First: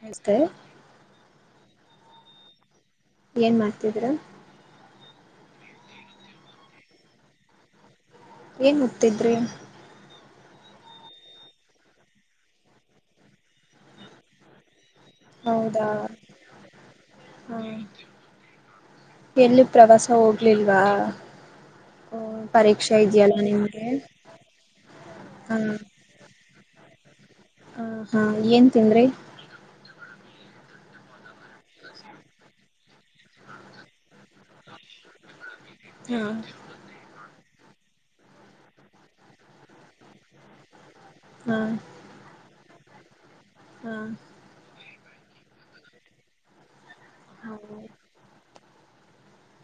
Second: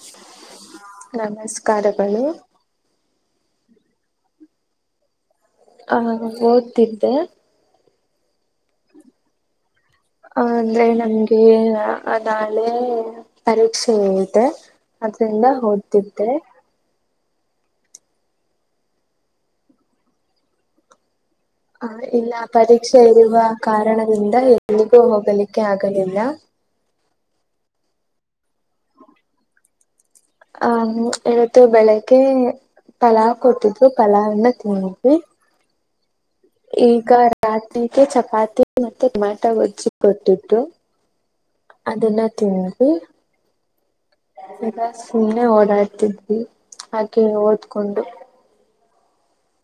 ನಮಸ್ತೆ ಕಾರ್ಯಗಳು ಏನ್ ಮಾಡ್ತಿದ್ರು ಹ ಓದ್ತಿದ್ದೆ ಏನ್ ಗತಿದ್ರಿ ಅ ಅಂದ್ರೆ ನಮ್ಗೆ ನಾಳೆ ಪರೀಕ್ಷೆ ಇದೆ ಅದ್ರಿಂದ ಹೌದಾ ಓದತಿದ್ದೆ ಹಾ ಎಲ್ಲಿ ಪ್ರವಾಸ ಹೋಗ್ಲಿಲ್ವಾ ಹ ಓ, ಇಲ್ಲ ಪರೀಕ್ಷೆ ಇರುವ ಇದೆಯಲ್ಲ ನಿಮ್ಗೆ ಕಾರಣದಿಂದ ಎಲ್ಲಿಗೂ ಹಾ ಹೋಗಲಿಕ್ಕೆ ಆಗಲಿಲ್ಲ ಹ ಹಾ ಏನ್ ತಿಂದ್ರಿ ಅಹ ಇವತ್ತು ಬೆಳಿಗ್ಗೆ ಪಲಾವ್ ಕೊಟ್ಟಿದ್ದು ಪಲಾವ್ನ್ನ ತಿನ್ನಿದ್ವಿ ಹ್ಮ ಈಗ ರಾತ್ಗೆ ಚಪಾತಿ ಮತ್ತೆ ಟಮಾಟ ಗಜ್ಜಿ ಕೊಟ್ಟಟ್ಟು ಹಾ ಅದೆಲ್ಲ ತಿ ಹ್ಮ ಹಾ ಸುಮ್ಮನೆ ಓಡಾಡ್ತಿದ್ವಿ ಹಾಗೆ ಹೌ ಓದ್ಕೊಂಡು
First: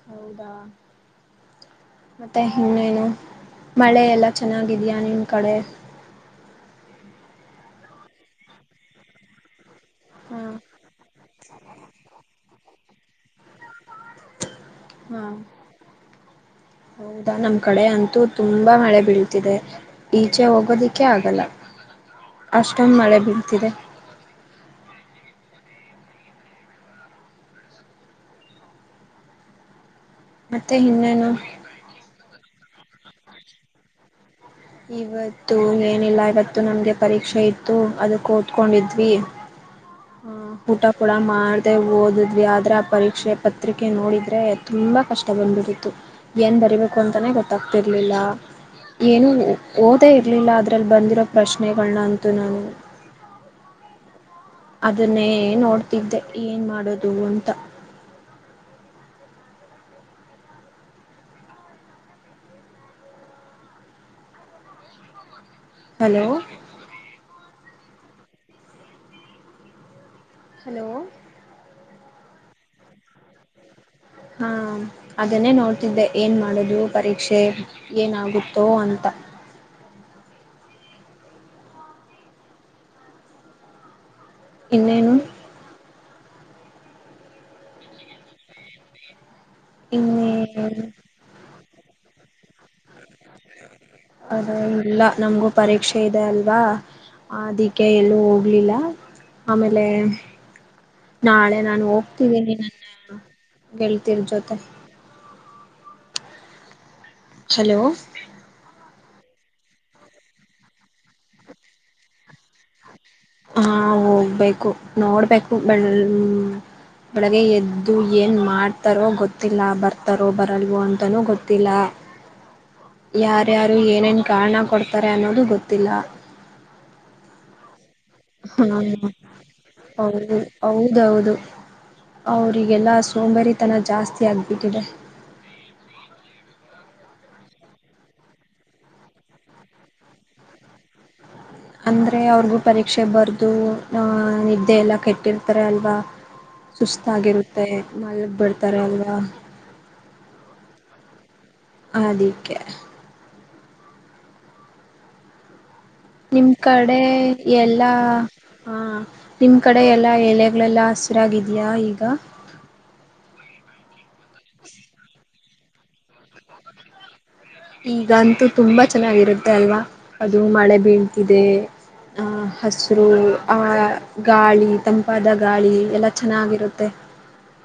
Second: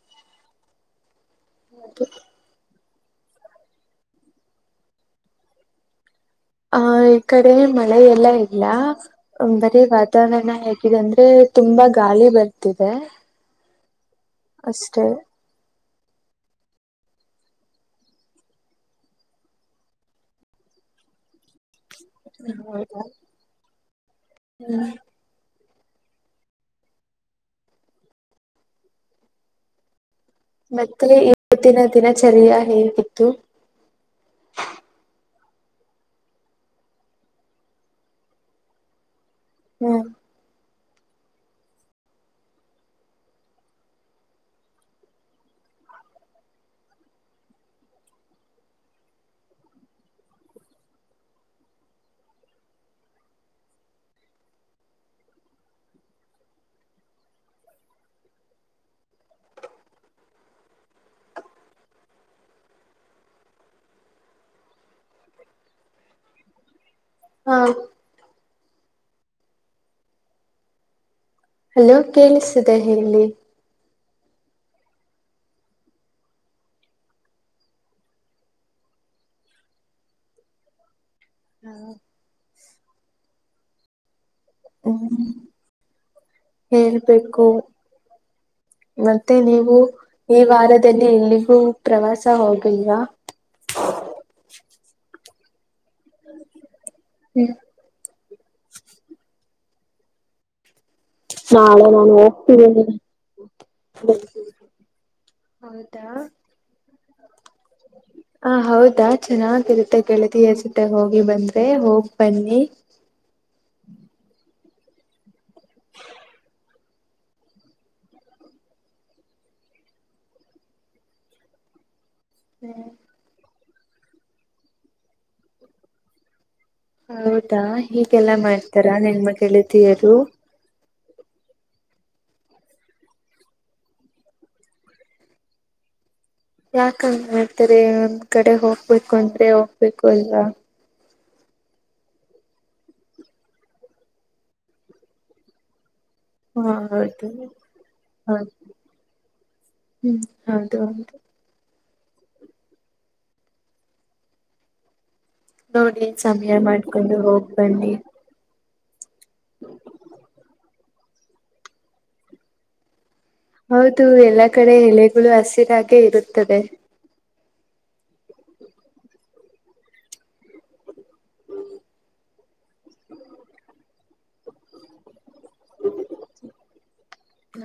ಹೌದಾ [unintelligible] [unintelligible] ಮತ್ತೆ ಇನ್ನೇನು ಮಳೆ ಎಲ್ಲ ಚೆನ್ನಾಗಿದ್ಯಾಾ ನಿಮ ಕಡೆ ಆಹ ಈ ಕಡೆ ಮಳೆ ಎಲ್ಲ ಇಲ್ಲ ಹಾ ವಾತಾವರಣ ಹೇಗಿದೆ ಅಂದ್ರೆ ತುಂಬಾ ಗಾಳಿ ಬರ್ತದೆ ಹ [unintelligible] ಅಷ್ಟೇ ಹಾ [unintelligible] ಹೌದಾ ನಮ ಕಡೆ ಅಂತೂ ತುಂಬಾ ಮಳೆ ಬೀಳ್ತಿದೆ ಈಚೆ ಹೋಗೋದಿಕ್ಕೆ ಆಗಲ್ಲ ಅಷ್ಟಮ ಹೌದಾ ಮಳೆ ಬೀಳ್ತಿದೆ ಮತ್ತೆ ಮತ್ತ ಇನ್ನೇನು ಇವ ದಿನ ದಿನಚರಿಯ [unintelligible] ಹೇಗಿತ್ತು ಇವತ್ತು ಏನಿಲ್ಲ ಇವತ್ತು ನಮ್ಗೆ ಪರೀಕ್ಷೆ ಇತ್ತು ಅದ ಕೂತ್ಕೊಂಡಿದ್ವಿ ಹ್ಮ್ ಹ್ಮ [unintelligible] ಊಟ ಕೂಡ ಮಾಡಿದೆ ಓದಿದ್ವಿದರ ಪರೀಕ್ಷೆ ಪತ್ರಿಕೆ ನೋಡಿದರೆ ತುಂಬ ಕಷ್ಟ ಬಂದ್ಬಿಟ್ಟತ್ತು ಏನು ಬರಿಬೇಕು ಅಂತಲೇ ಗೊತ್ತಾಗ್ತಿರಲಿಲ್ಲ ಏನು ಓದೇ ಇರ್ಲಿಲ್ಲ ಅದ್ರಲ್ಲಿ ಬಂದಿರೋ ಪ್ರಶ್ನೆಗಳನ್ನ ಅಂತೂ ನಾನು [unintelligible] ಅದನ್ನೇ ನೋಡ್ತಿದ್ದೆ ಏನ್ ಮಾಡೋದು ಅಂತ ಹಲೋ ಹಾ [unintelligible] ಹಲೋ ಅಲೋ ಕೇಳಿಸಿದೆ ಹೇಳಿ ಹಾ ಅದನ್ನೇ ನೋಡ್ತಿದ್ದೆ ಏನ್ ಮಾಡದು ಪರೀಕ್ಷೆ ಏನಾಗುತ್ತೋ ಅಂತ ಹ್ಮ್ ಇನ್ನೇನು [unintelligible] ಹೇಳ್ಬೇಕು ಮತ್ತೆ ನೀವು ಈ ಇನ್ನೇನು ವಾರದಲ್ಲಿ ಎಲ್ಲಿಗೂ ಪ್ರವಾಸ ಹೋಗಲ್ವಾ ಅದ ಇಲ್ಲ ನಮ್ಗ್ ಪರೀಕ್ಷೆ ಇದೆ ಅಲ್ವಾ ಅದಿಕ್ಕೆ ಎಲ್ಲೂ ಹೋಗ್ಲಿಲ್ಲ ಆಮೇಲೆ ನಾಳೆ ನಾನು ಹೋಗ್ತಿದಿನಿ ನನ್ನ ಗೆಳ್ತಿರ್ ಜೊತೆ ಹೌದಾ ಹಲೋ ಹ ಹೌದ್ ಚೆನ್ನಾಗಿರುತ್ತೆ ಗೆಳತಿಯರ್ ಜೊತೆ ಹೋಗಿ ಬಂದ್ರೆ ಹೋಗ್ ಬನ್ನಿ ಹಾ ಹೋಗ್ಬೇಕು ನೋಡ್ಬೇಕು [unintelligible] ಬೆಳಗೆ ಎದ್ದು ಏನ್ ಮಾಡ್ತಾರೋ ಗೊತ್ತಿಲ್ಲ ಬರ್ತಾರೋ ಬರಲ್ವೋ ಅಂತನೂ ಗೊತ್ತಿಲ್ಲ ಯಾರ್ಯಾರ್ ಏನೇನ್ ಕಾರ್ಣ ಕೊಡ್ತಾರೆ ಅನ್ನೋದು ಗೊತ್ತಿಲ್ಲ ಹೌದಾ ಹೀಗೆಲ್ಲಾ ಹಾ ಮಾಡ್ತರ ನಿಮ್ಮ ಗೆಳತಿಯರು ಹೌದ್ ಹೌದು ಅವ್ರಿಗೆಲ್ಲ ಸೋಂಬೆರಿತನ ಜಾಸ್ತಿ ಆಗ್ಬಿಟ್ಟಿದೆ ಯಾಕಂಗ್ ಮಾಡ್ತಾರೆ ಒಂದ್ ಕಡೆ ಹೋಗ್ಬೇಕು ಅಂದ್ರೆ ಹೋಗ್ಬೇಕು ಅಲ್ವಾ ಅಂದ್ರೆ ಅವ್ರ್ಗೂ ಪರೀಕ್ಷೆ ಬರ್ದು ಆ ನಿದ್ದೆ ಎಲ್ಲ ಕೆಟ್ಟಿರ್ತಾರೆ ಅಲ್ವಾ ಹಾ ಹೌದು ಸುಸ್ತಾಗಿರುತ್ತೆ ಮಲ್ಗ್ ಹ ಬರ್ತಾರೆ ಅಲ್ವಾ ಹ್ಮ್ ಹೌದು ಹೌದು ಅದಿಕ್ಕೆ ನೋಡಿ ನಿಮ್ ಸಮಯ ಮಾಡ್ಕೊಂಡು ಹೋಗ್ ಬನ್ನಿ ಹ್ಮ ನಿಮ್ ಕಡೆ ಎಲ್ಲಾ ಎಲೆಗಳೆಲ್ಲ ಹಸಿರಾಗಿದ್ಯಾ ಈಗ ಹೌದ್ [unintelligible] ಎಲ್ಲಾ ಕಡೆ ಎಲೆಗಳು ಆಸ ಸರಾಗೆ ಇರುತ್ತದೆ ಈಗಂತೂ ತುಂಬಾ ಚೆನ್ನಾಗಿರುತ್ತೆ ಅಲ್ವಾ ಅದು ಮಳೆ ಬೀಳ್ತಿದೆ ಆಹ್ ಹಸರು ಆ ಗಾಳಿ ತಂಪಾದ ಗ ಗಾಳಿ ಎಲ್ಲ ಚೆನ್ನಾಗಿರುತ್ ಪ್ಪೆ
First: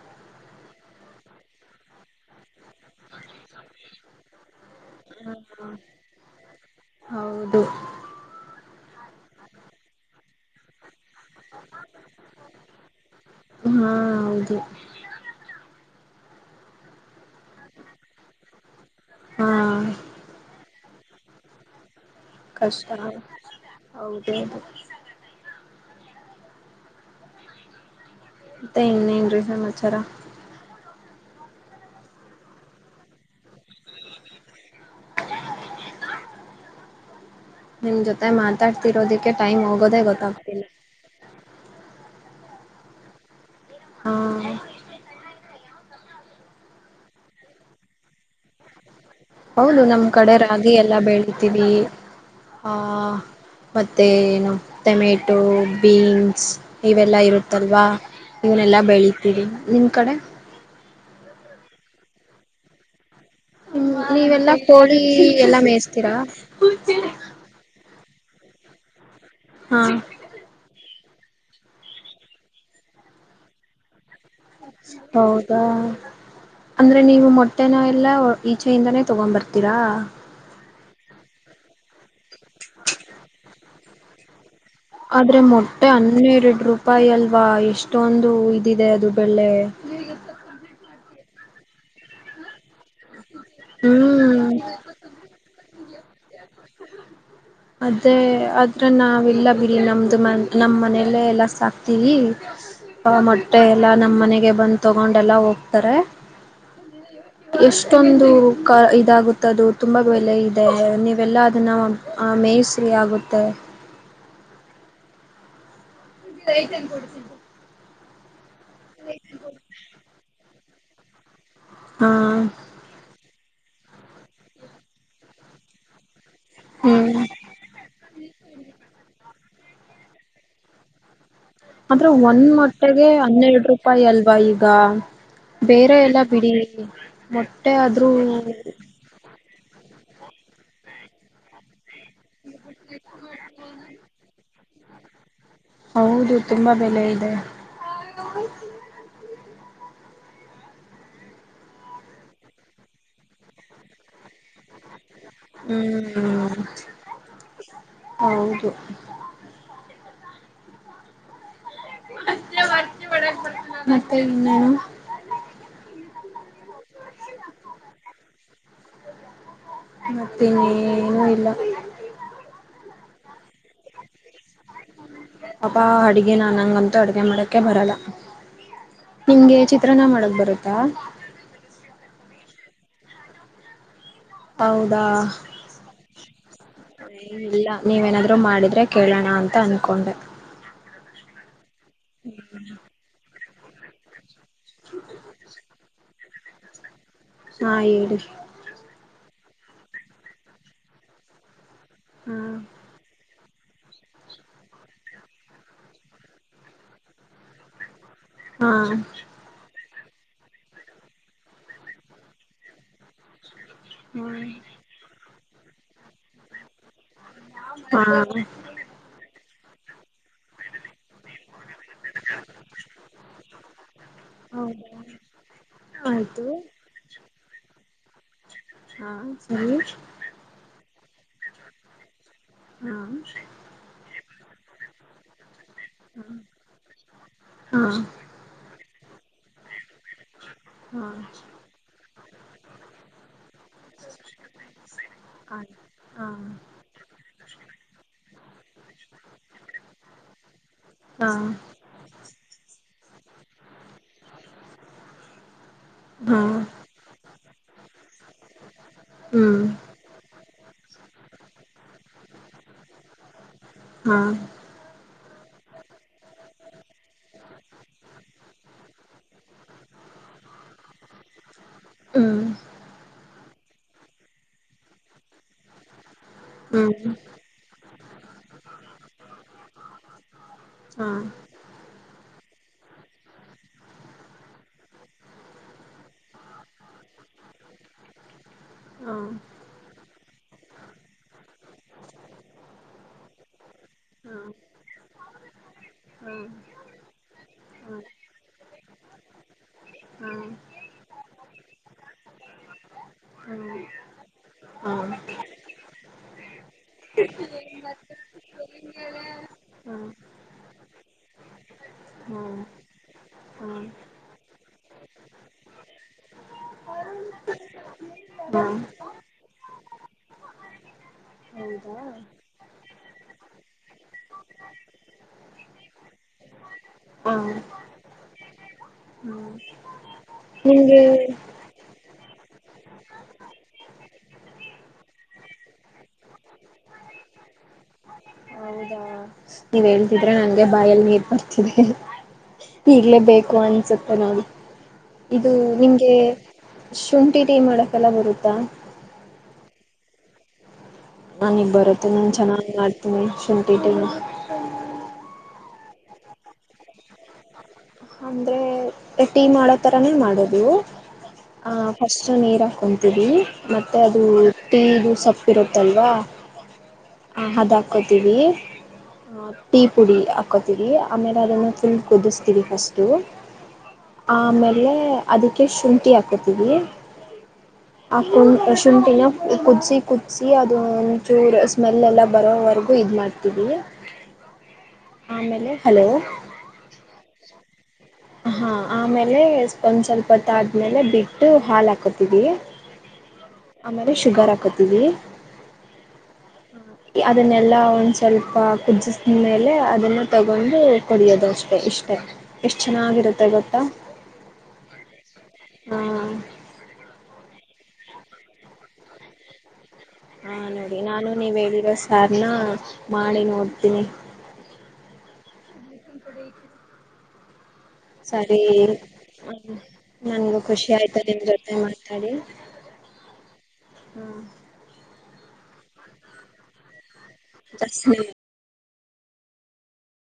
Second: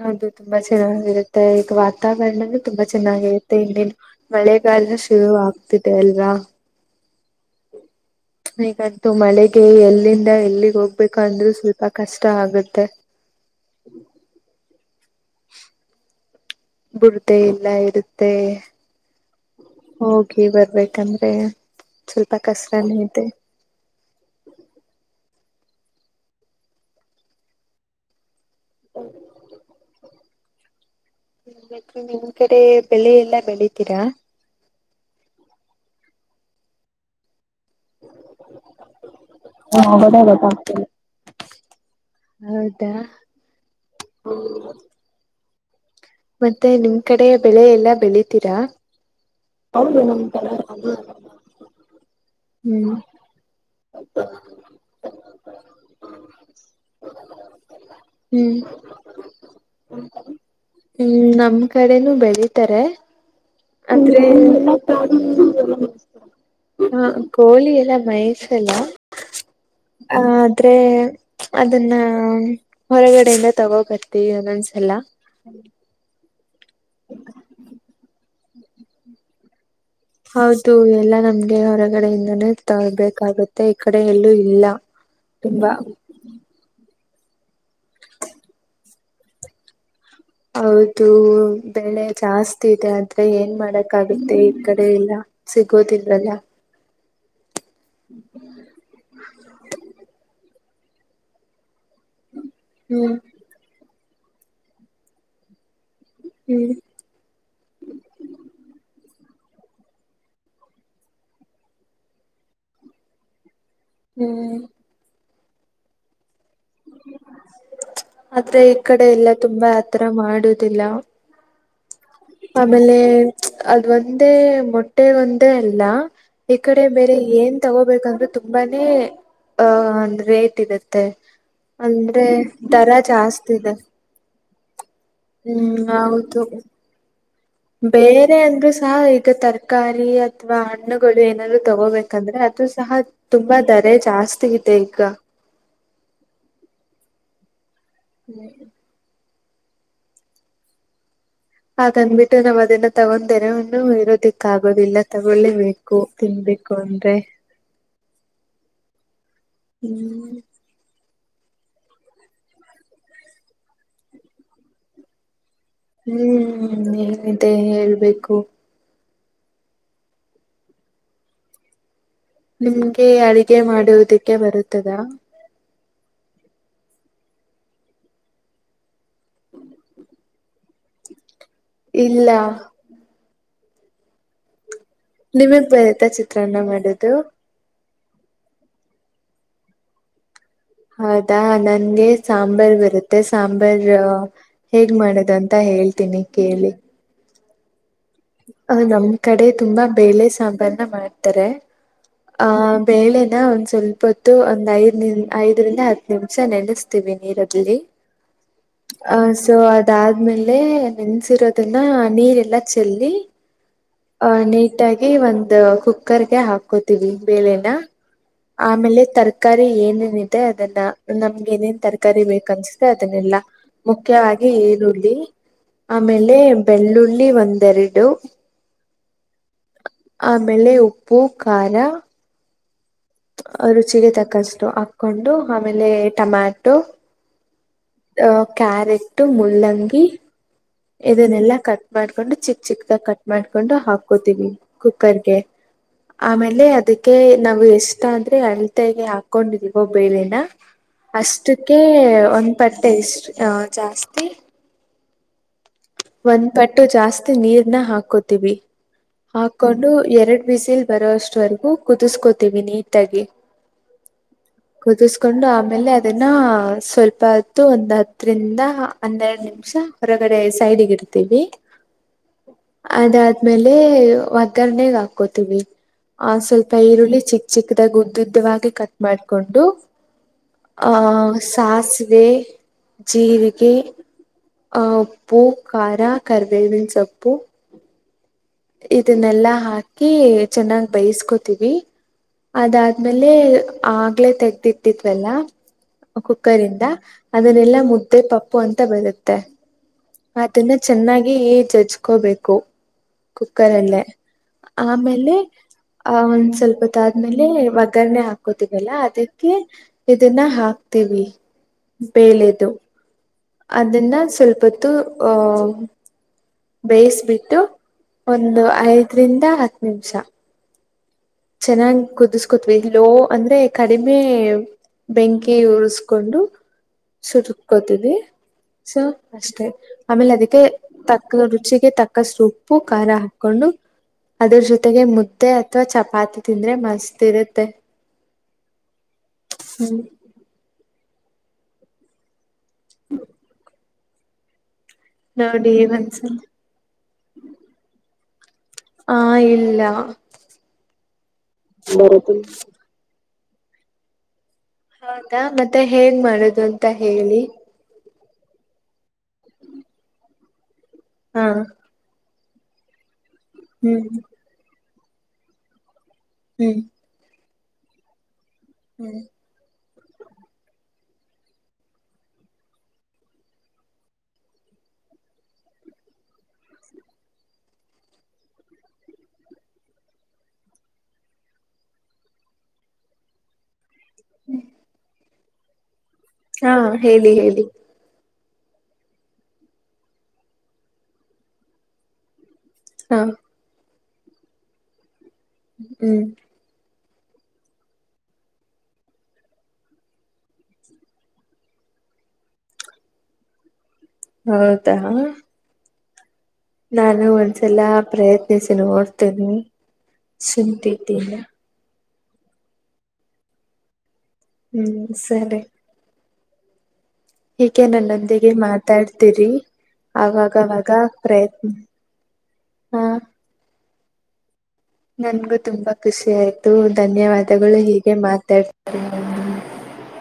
ಅದು ತುಂಬಾ ಚೆನ್ನಾಗಿರುತ್ತೆ ಈಗ ವಾತಾವರಣನ ತುಂಬಾ ಚೆನ್ನಾಗಿರುತ್ತೆ ಇಲ್ಲಿನು ಮಳೆ [unintelligible] ಈಗಲ್ಲ ಶುರು ಆಗ್ತಿದೆ ಎಲ್ಲ ಹೌದು ಈಗ [unintelligible] ಮಳೆಗೆ ಎಲ್ಲಿಂದ ಎಲ್ಲಿಗೆ ಹೋಗ ಬೇಕಂದ್ರು ಸ್ವಲ್ಪ ಕಷ್ಟ ಆಗುತ್ತೆ. ಹಾ ಹೌದು ಬುಡ್ದೇ ಇಲ್ಲ ಇರುತ್ತೆ ಹಾ ಹೋಗಿ ಬರ್ಬೇ ಕಂದ್ರೆ ಕಷ್ಟ ಹೌದೌದು. ತ್ತ ಇನ್ನೆನ್ರಿ ಸಮಮಾಚಾರ. ನಿ ನಿಮ್ ಕಡೆ ಬೆಳೆ ಎಲ್ಲಾ ಬೆಳಿತೀರಾ? ನಿಮ್ ಜೊತೆ ಮಾತಾಡ್ತಿರೋದಿಕ್ಕೆ ಟೈಮ್ ಹಾ ಹೋಗೋದೇ ಅವಾಗೇ ಗೊತ್ತಾಗ್ತಿಲ್ಲ. ಹೌದಾ ಹಾ ಹ್ಮ ಮತ್ತೆ ನಿಮ್ ಕಡೆ ಬೆಳೆ ಎಲ್ಲಾ ಬೆಳಿತೀರಾ? ಹೌದು ನಮ್ ಕಡೆ ರಾಗಿ ಎಲ್ಲ ಬೆಳಿತೀವಿ ಆ ಹ್ಮ್ ಮತ್ತು ಏನು ಟೊಮೆಟೊ ಬೀನ್ಸ್ ಇವೆಲ್ಲ ಇರುತ್ತಲ್ವಾ ಹ್ಮ್ ಇವನ್ನೆಲ್ಲ ಬೆಳಿತೀರಿ ನಿಮ್ಮ ಕಡೆ ಹ್ಮ್ ನಮ್ ಕಡೆನೂ ಬೆಳಿತಾರೆ ಅಂದ್ರೆ ನೀವೆಲ್ಲಾ ಕೋಳಿ ಎಲ್ಲಾ ಮೇಯಿಸ್ತೀರಾ [unintelligible] ಹ ಕೋಳಿ ಎಲ್ಲ ಮೈಸ್ ಸಲ್ಲ [unintelligible] ಹಾ ಅ ಆದ್ರೆ ಅದನ್ನ ಹೊರಗಡೆಯಿಂದ ತಗೋಬತ್ತ ಹೌದಾ ಅಂದ್ರೆ ನೀವು ಮೊಟ್ಟೆನೋ ಎಲ್ಲ ಈಚೆಯಿಂದಾನೇ ತಗೊ್ಂಬರ್ತೀರಾ ಹೌದು ಎಲ್ಲಾ ನಮ್ಗೆ ಹೊರಗಡೆಯಿಂದ ತಗಬೇಕಾಗುತ್ತೆ ಆ ಕಡೆ ಎಲ್ಲೂ ಇಲ್ಲ ಆದ್ರೆ ತುಂಬಾ ಮೊಟ್ಟೆ ಹನ್ನೆರಡು ರೂಪಾಯ ರೂಪಾಯಿ ಅಲ್ವಾ ಎಷ್ಟೊಂದು ಇದಿದೆ ಅದು ಬೆಲೆ ಹೌದು ಬೆಳೆ ಜಾಸ್ತಿ ಇದೆ ಅದು ಏನ್ ಮಾಡಕ್ಾಗುತ್ತೆ ಈ ಹ್ಮ್ ಕಡೆ ಇಲ್ಲ ಗೊತಿಲ್ವಲ್ಲ. ಅದೇ ಅದ್ರು ನಾವಿಲ್ಲ ಬಿಡಿ ನಮ್ದು ಮ ನಮ್ಮ್ ಮನೆಲ್ಲೇ ಎಲ್ಲ ಸಾ ಕ್ತಿವಿ ಆ ಹ್ಮ್ ಮೊಟ್ಟೆ. ಎಲ್ಲಾ ನಮ್ಮ್ ಮನೆಗೆ ಬಂದ್ ತೊಗೊಂಡೆಲ್ಲಾ ಹೋಗ್ ತರೆ ಹ್ಮ್ ಎಷ್ಟೊಂದು ಕ ಇದಾಗು ದು ತುಂಬಾ ಬೆಲೆ ಇದೆ ನೀವೆಲ್ಲಾ ಅದನ್ನ ಮೇಸರಿ ಆಗುತ್ತೆ ಹ್ಮ್ ೈತನ್ ಕೊಡ್ತು ಆದ್ರೆ ಈ ಕಡೆ ಎಲ್ಲ ತುಂಬಾ ಆತರ ಮಾಡುದಿಲ್ಲ ಹಾ ಅಮೇಲೆ ಅದ ಒಂದೇ ಮೊಟ್ಟೆ ಒಂದೇ ಅಲ್ಲ ಈ ಕಡೆ ಮೇರೆ ಹ್ಮ್ ಏನ್ ತಗೋಬೇಕಂದ್ರರು ತುಂಬಾನೇ ಆಹ ಒಂದ್ ರೇಟ್ ಇರುತ್ತೆ ಆದ್ರೆ ಅಂದ್ರೆ ಒಂದ್ ದರ ಮೊಟ್ಟೆಗೆ ಜಾಸ್ತಿ ಹನ್ನೆರಡು ಇದೆ ರೂಪಾಯಿ ಅಲ್ವಾ ಇದು್ ಗ ಹ್ಮ್ ಹೌದು ಮೊಟ್ಟೆ ಆದ್ರೂ ಬೇರೆ ಅಂದ್ರೂ ಸ ಈಗ ತರಕಾರಿ. ಹ್ಮ್ಮ್ ಹಣ್ಣುಗಳು ಏನಾದ್ರು ತಗೋಬೇಕಂದ್ರೆ ಅದು ಸಹ ತುಂಬಾ ದರೆ ಜಾಸ್ತಿ ಇದೆ ಈಗ. ಹೌದು ತುಂಬಾ ಬೆಲೆ ಇದೆ. ಹಾ. [inaudible] ಅದಂದ್ಬಿಟ್ಟು ನಾವ್ ಅದನ್ನ ತಗೊಂಡ್ದೇನೇ ಇರೋದಿಕ್ಕ ಆಗೋದಿಲ್ಲ. ತಗೊಳ್ಳಿಬೇಕು ಹ್ಮ್ ತಿನ್ಬೇಕು ಅಂದ್ರೆ. ಹೌದು ಹ್ಮ್ [unintelligible] ಮತ್ತೆ ಇನ್ನೇನು. ಹ್ಮ್ ಏನಿದೆ ಹೇಳ್ಬೇಕು. ಮತ್ತೆನ್ನನುೂ ಇಲ್ಲ. ನಿಮ್ಗೆ ಅಡುಗೆ ಮಾಡುವುದಕ್ಕೆ ಬರುತ್ತದಾ. ಪಾಪಾ ಅಡ್ಗೆ ನಾನಂಗಂತೂ ಅಡ್ಗೆ ಮಾಡಕ ಬರಲ್ಲ ನಿಮಗೆ ಚಿತ್ರ ನ ಮಾಡಕ್ ಬರುತ್ತಾ. ಇಲ್ಲ. ಹೌದಾ ನಿಮಗ್ ಬರತ್ತಾ ಚಿತ್ರಾನ್ನ ಮಾಡೋದು. ನೀವೇನಾದರೂ ಮಾಡಿದರೆ ಕೇಳೋಣ ಅಂತ ಅಂದ್ಕೊಂಡೆ. ಹೌದಾ ನನ್ಗೆ ಸಾಂಬಾರ್ ಬರುತ್ತೆ ಸಾಂಬಾರ್. ಬರ ಹೇಗ್ ಮಾಡದು ಅಂತ ಹೇಳ್ತೀನಿ ಕೇಳಿ. ಹ ಹೇಳಿ. ಹೌದಮ. ಕಡೆ ತುಂಬಾ ಬೇಳೆ ಸಾಂಬಾರ್ನ ಮಾಡ್ತಾರೆ. ಹ ಹಾ ಬೇಳೆ. ಒಂದ್ ಸ್ವಲ್ಪತ್ತು ಒಂದ್ ಐದ್ ನಿ ಐದರಿಂದ ಹತ್ತು ನಿಮಿಷ ನೆಲೆಸ್ತೀವಿ ನೀರಲ್ಲಿ. ಹಾ ಹ ಸೊ ಅದ್. ಅದಾದ್ಮೇಲೆ ನೆನ್ಸಿರೋದನ್ನ ನೀರೆಲ್ಲ ಚಲ್. ಚಲ್ಲಿ. ಆ ನೀಟಾಗಿ ವನ್. ದ ಕುಕ್ಕರ್ ಗೆ ಹಾಕೋತೀವಿ. ಬೆಳೆನ ಹಾ ಹಾ ಆಮೇಲೆ ತರ. ಕಾರಿ ಏನೇನಿದೆ ಅದನ್ನ ನಮ್ಗೆ ಏನೇನ್ ತರಕಾರಿ ಬೇಕ ಅನ್ಸ್ರೆ ಅದನ್ನಿಲ್ಲ. ಮುಖ್ಯವಾಗಿ ಹೌದಾ ಈರುಳ್ಳಿ ಆಮೇಲೆ ಆಯ್ತು ಬೆಳ್ಳುಳ್ಳಿ ಒಂದು. ದೆರಡು. ಹಾ ಸರಿ. ಪ್ಪು ಕಾರ. ಹಾ ರುಚಿಗೆ ತ ಕಷ್ಟು ಹಾಕ್ಕೊಂಡು. ಆಮೇಲೆ ಟಮ್ಯಾಟೊ ಹಾ ಅ ಕ್ಯಾರೆಟ್. ಟು ಮುಲ್ಲಂಗಿ. ಹಾ ಇದನ್ನೆಲ್ಲಾ ಕಟ್ ಮಾಡ್ಕೊಂಡು ಚಿಕ್ ಚಿಕ್ದಾಗ ಕಟ್ ಮಾಡ್ಕೊಂಡು ಹಾಕೋತೀವಿ ಕುಕ್ಕರ್ಗೆ ಆಯ್ತು ಹಾ ಆಮೇಲೆ ಅದಕ್ಕೆ ನಾವು ಎಷ್ಟ ಆದ್ರೆ ಅಳತೆಗೆ ಹಾಕೊಂಡಿದೀವೋ ಬೇಳೆನ ಹಾ ಅಷ್ಟಕ್ಕೆ ಒಂದ್ ಪಟ್ಟೆ ಎಷ್ಟ ಜಾಸ್ತಿ ಹಾ ಒಂದ್ ಪಟ್ಟು ಜಾಸ್ತಿ ನೀರ್ನ ಹಾಕೋತೀವಿ ಹ್ಮ್ ಹಾಕೊಂಡು ಎರಡ್ ಬಿಸಿಲ್ ಬರೋಷ್ಟವರೆಗೆ ಕುದಿಸ್ಕೋತೀವಿ ನೀಟಾಗಿ ಹ್ಮ ಕೊಂಡು ಆಮೇಲೆ ಅದನ್ನ ಸ್ವಲ್ಪ ಹೊತ್ತು ಒಂದ್ ಹತ್ತರಿಂದ ಹನ್ನೆರಡು ನಿಮಿಷ ಹೊರಗಡೆ ಸೈಡ್ಗಿತಿವಿ ಹ್ಮ್ ಅದಾದ್ಮೇಲೆ ಒಗ್ಗರಣೆಗ ಹಾಕೋತೀವಿ ಆ ಸ್ವಲ್ಪ ಹ್ಮ್ ಈರುಳ್ಳಿ ಚಿಕ್ ಚಿಕ್ದಾಗ ಗೂ ದುದ್ದವಾಗಿ ಕಟ್ ಮಾಡ್ಕೊಂಡು ಹಾ ಹಾ ಹಾ ಹಾ ಹಾ ಆಹ ಸಾಸಿವೆ ಜೀರಿಗೆ ಆಹ ಪ್ಪು ಖಾರ ಕರಿಬೇವಿನ ಸೊಪ್ಪು ಹಾ ಹಾ ಇದನ್ನೆಲ್ಲಾ ಹಾಕಿ ಚೆನ್ನಾಗ ಬೇಯಸ್ಕೋತೀವಿ ಅದಾದ್ಮೇಲೆ ಆಗ್ಲೆ ತೆಗ್ದಿ ಇಟ್ಟಿದ್ವಲ್ಲ ಕುಕ್ಕರ್ ಇಂದ ಅದನ್ನೆಲ್ಲಾ ಮುದ್ದೆ ಪಪ್ಪು ಅಂತ ಬರುತ್ತೆ ಹಾ ಅದನ್ನ ಚೆನ್ನಾಗಿ ಜಜ್ಕೋಬೇಕು ಹಾ ಕುಕ್ಕರ ಹಾ ಹಾ ಅಲ್ಲೆ ಆಮೇಲೆ ಆ ಒಂದ್ ಸ್ವಲ್ಪ ಗೊತ್ತಾದ್ಮೇಲೆ ಒಗ್ಗರಣೆ ಹಾಕೋತವಲ್ಲ ಅದಕ್ಕೆ ಇದನ್ನ ಹಾಕ್ತೀವಿ ಬೆಲೆದು ಅದನ್ನ ಸ್ವಲ್ಪೊತ್ತು ಹ ಬೇಯಿಸಬಿಟ್ಟು ಒಂದು ಐದರಿಂದ ತ ಹತ್ತು ನಿಮಿಷ ಚೆನ್ನಾಗಿ ಹೌದಾ ಕುದಿಸಕೋತವಿ ಲೋ ಅಂದ್ರೆ ಕಡಿಮೆ ಬೆಂಕಿ ಉರಸಕೋಂಡು ಹಾ ಹಾ ಸುರ್ಕೋತಿದ್ವಿ ಸೊ ಅಷ್ಟೇ ಆಮೇಲೆ ಅದಕ್ಕೆ ನಿಮ್ಗೆ ತಕ್ಕ ರುಚಿಗೆ ತಕ್ಕ ಸೊಪ್ಪು ಖಾರ ಹಾಕೊಂಡು ಅದ್ರ ಜೊತೆಗೆ ಮುದ್ದೆ ಅಥವಾ ಚ ಹೌದಾ ನೀವ್ ಹ್ಮ್ ಹೇಳ್ತಿದ್ರೆ ನಂಗೆ ಬಾಯಲ್ಲಿ ನೀರ್ ಬರ್ತಿದೆ ಇರ್ಲೇಬೇಕೇಕು ಅನ್ಸುತ್ತೆ ನಾು ಇದು ನೋಡಿ ನಿಮ್ಗೆ ಒಂದ್ಸಲ ಶುಂಠಿಟ ಮಾಡಕಲ್ಲ ಬರುತ್ತೆ ದ ಆ ಇಲ್ಲ ನನ್ ಈಗ್ ಬರತ್ತೆ ನಾನ್ ಬರುತ್ತಿಲ್ಲ ಚೆನ್ನಾಗಾಗಿ ಮಾಡ್ತೀನಿ ಚಟಿಡಲ್ಲ ಹೌದಾ ಮತ್ತೆ ಹೆಂಗ ಮಾಡದು ಅಂತ ಹೇಳಿ ಅಂದ್ರೆ ಟೀ ಮಾಡೋ ತರಾನೇ ಮಾಡೋದವು ಹಾ ಹಾಸ್ ಸೊ ನೀರು ಹಾಕೊಂತೀವಿ ಮತ್ತೆ ಹ್ಮ್ ಅದು ಟೀಗೂ ಸೊಪ್ಪಿರುತ್ತಲ್ವಾ ಹ್ಮ್ ಹಾ ಅದು ಹಾಕೋತೀವಿ ಹ್ಮ್ ಟೀ ಪುಡಿ ಹಾಕೋತಿೀವಿ ಆಮೇಲೆ ಅದನ್ನು ಫುಲ್ ಕುದಿಸ್ತೀವಿ ಫಸ್ಟ್ ಆಮೇಲೆ ಅದಕ್ಕೆ ಶುಂಠಿ ಹಾಕತೀವಿ ಆ ಕು ಶುಂಠಿನ ಕುದಸಿ ಕುದಸಿ ಅದು ಒಚೂರ್ ಸ್ಮೆಲ್ ಎಲ್ಲ ಬರೋವರೆಗೂ ಇದ್ ಮಾಡ್ತೀವಿ ಹ್ಮ್ ಆಮೇಲೆ ಹಲೋ ಹಾ ಹೇಳಿ ಹೇಳಿ ಹಾ ಆಮೇಲೆ ಸ್ಪಂದ್ ಸ್ವಲ್ಪ ಹೊತ್ತಾದ್ಮೇಲೆ ಬಿಟ್ಟು ಹಾಲ್ ಹಾಕೋತಿದೀವಿ ಹಾ ಆಮೇಲೆ ಶುಗರ್ ಹಾಕತೀವಿ ಹ್ಮ್ ಅದನ್ನೆಲ್ಲಾ ಒಂದ್ ಸ್ವಲ್ಪ ಕುಜ್ಜಿಸಿದ ಮೇಲೆ ಅದನ್ನ ತಗೊಂಡು ಕುಡಿಯೋದು ಅಷ್ಟೆ ಇಷ್ಟೇಷ್ಟ ಚೆನ್ನಾಗಿರುತ್ತೆ ಗೊತ್ತಾ ಹೌದಾ ಹಾ ನಾನು ಒಂದ್ಸಲ ಪ್ರಯತ್ನಿಸಿ ನೋಡ್ತೇನಿ ಹಾ ಶುಂಠಿ ನೋಡಿ ನಾನು ಟೀನ ನೀವ್ ಹೇಳಿರೋ ಯಾರ್ನ ಮಾಡಿ ನೋಡ್ತೀನಿ ಹ್ಮ್ ಸರಿ ಹೀಗೆೆ ನನ್ನೊಂದಿಗೆ ಸರಿ ಮಾತಾಡ್ತೀರಿ ನನ್ಗೂ ಆವಾಗವಾಗ ಖುಷಿ ಆಯ್ತು ನಿಮ್ ಪ್ರಯತ್ನ ಜೊತೆ ಹ ಹ್ಮ ನನ್ಗೂ ತುಂಬಾ ಖುಷಿ ಆಯ್ತು ಧನ್ಯವಾದ ಮಗಳು ಹೀಗೆ ಜಾಸ್ತಿ ಮಾತಾಡ್ [inaudible]